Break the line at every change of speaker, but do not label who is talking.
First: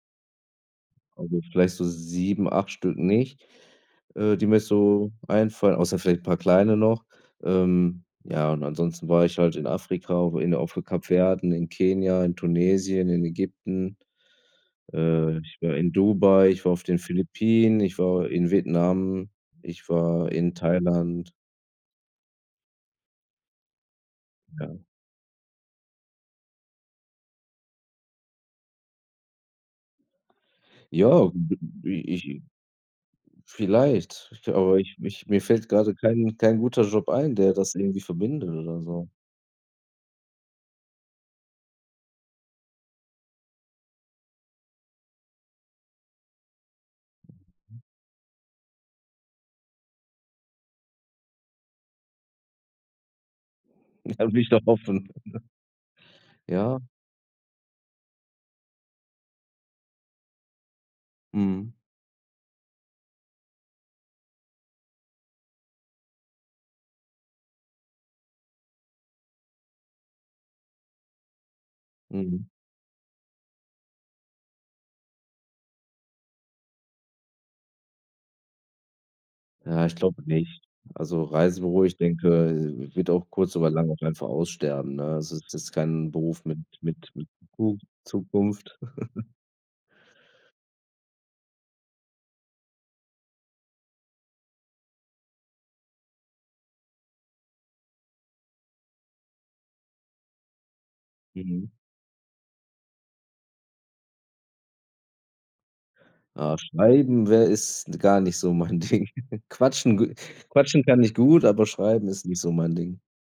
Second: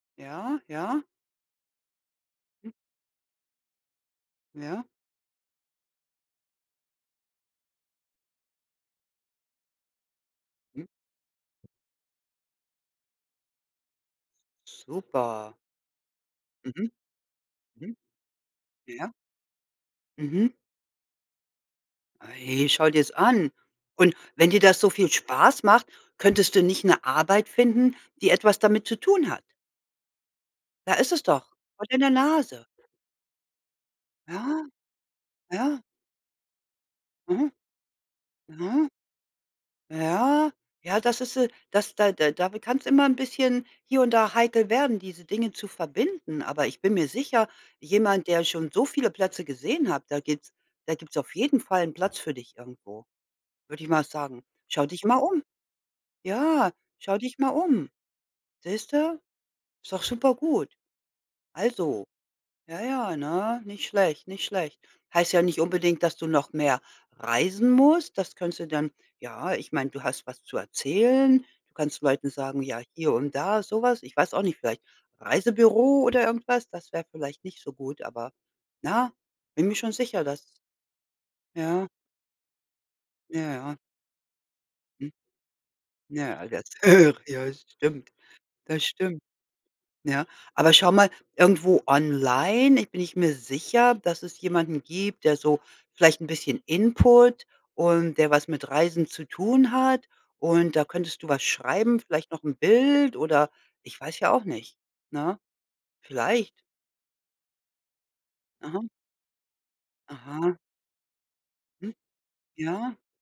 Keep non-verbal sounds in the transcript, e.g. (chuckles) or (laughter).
Ja, ja.
Also, vielleicht so 7, 8 Stück nicht, äh, die mir
Ja.
so einfallen, außer vielleicht paar kleine noch. Ähm, ja, und ansonsten war ich halt in Afrika, inne auf 'n
Mhm.
Kap Verde, in Kenia, in Tunesien, in Ägypten, äh,
Super.
ich war in Dubai, ich war auf
Mhm.
den Philippinen,
Mhm.
ich war in
Ja.
Vietnam, ich war
Mhm.
in Thailand.
Ey, schau dir's an. Und wenn dir das
Ja.
so viel Spaß macht, könntest du nicht 'ne Arbeit finden, die etwas damit zu tun hat? Da ist es
Ja b
doch, vor
i
deiner
ich
Nase.
vielleicht, ich glaube
Ja.
aber, ich ich mir fällt
Ja.
grade kein kein guter Job ein,
Mhm.
der das irgendwie verbindet oder
Mhm.
so.
Ja. Ja, das ist, äh das da da damit kann's immer 'n bisschen hier und da heikel werden, diese Dinge zu verbinden. Aber ich bin mir sicher, jemand, der schon so viele Plätze gesehen hat, da gibt's da gibt's auf jeden Fall 'n Platz für dich irgendwo, würde ich mal
Ja, will
sagen.
ich doch
Schau dich
hoffen.
mal
(chuckles)
um. Ja,
Ja.
schau dich mal um. Siehst du? Ist doch super gut.
Mhm.
Also ja, ja, ne, nicht schlecht, nicht schlecht. Heißt ja nicht unbedingt, dass du noch mehr reisen musst. Das könntest du dann ja, ich meine, du hast was zu erzählen. Du kannst Leuten
Mhm.
sagen: „Ja, hier und da“, so was. Ich weiß auch nicht, vielleicht Reisebüro oder irgendwas, das wäre vielleicht nicht so gut, aber na, bin mir
Ja,
schon
ich glaube
sicher, dass
nicht. Also, Reisebüro,
Ja.
ich denke, wird auch
Ja,
kurz oder
ja.
lang auch einfach aussterben,
Mhm.
ne? Es Es ist kein Beruf
Ja,
mit
das
mit
höre
mit
(unintelligible) ja,
Zuku
stimmt,
Zukunft.
das stimmt,
(chuckles)
ja. Aber schau mal, irgendwo online, ich bin ich mir sicher, dass es jemanden gibt, der so vielleicht 'n bisschen Input und der was mit Reisen zu tun hat und da könntest du was
Mhm.
schreiben, vielleicht noch 'n Bild oder ich weiß ja auch nicht, ne,
Ah,
vielleicht?
schneiden wär ist gar nicht so mein
Aha.
Ding. (chuckles) Quatschen gu
Aha.
quatschen kann ich gut, aber
Mhm.
schreiben ist nicht so mein
Ja.
Ding.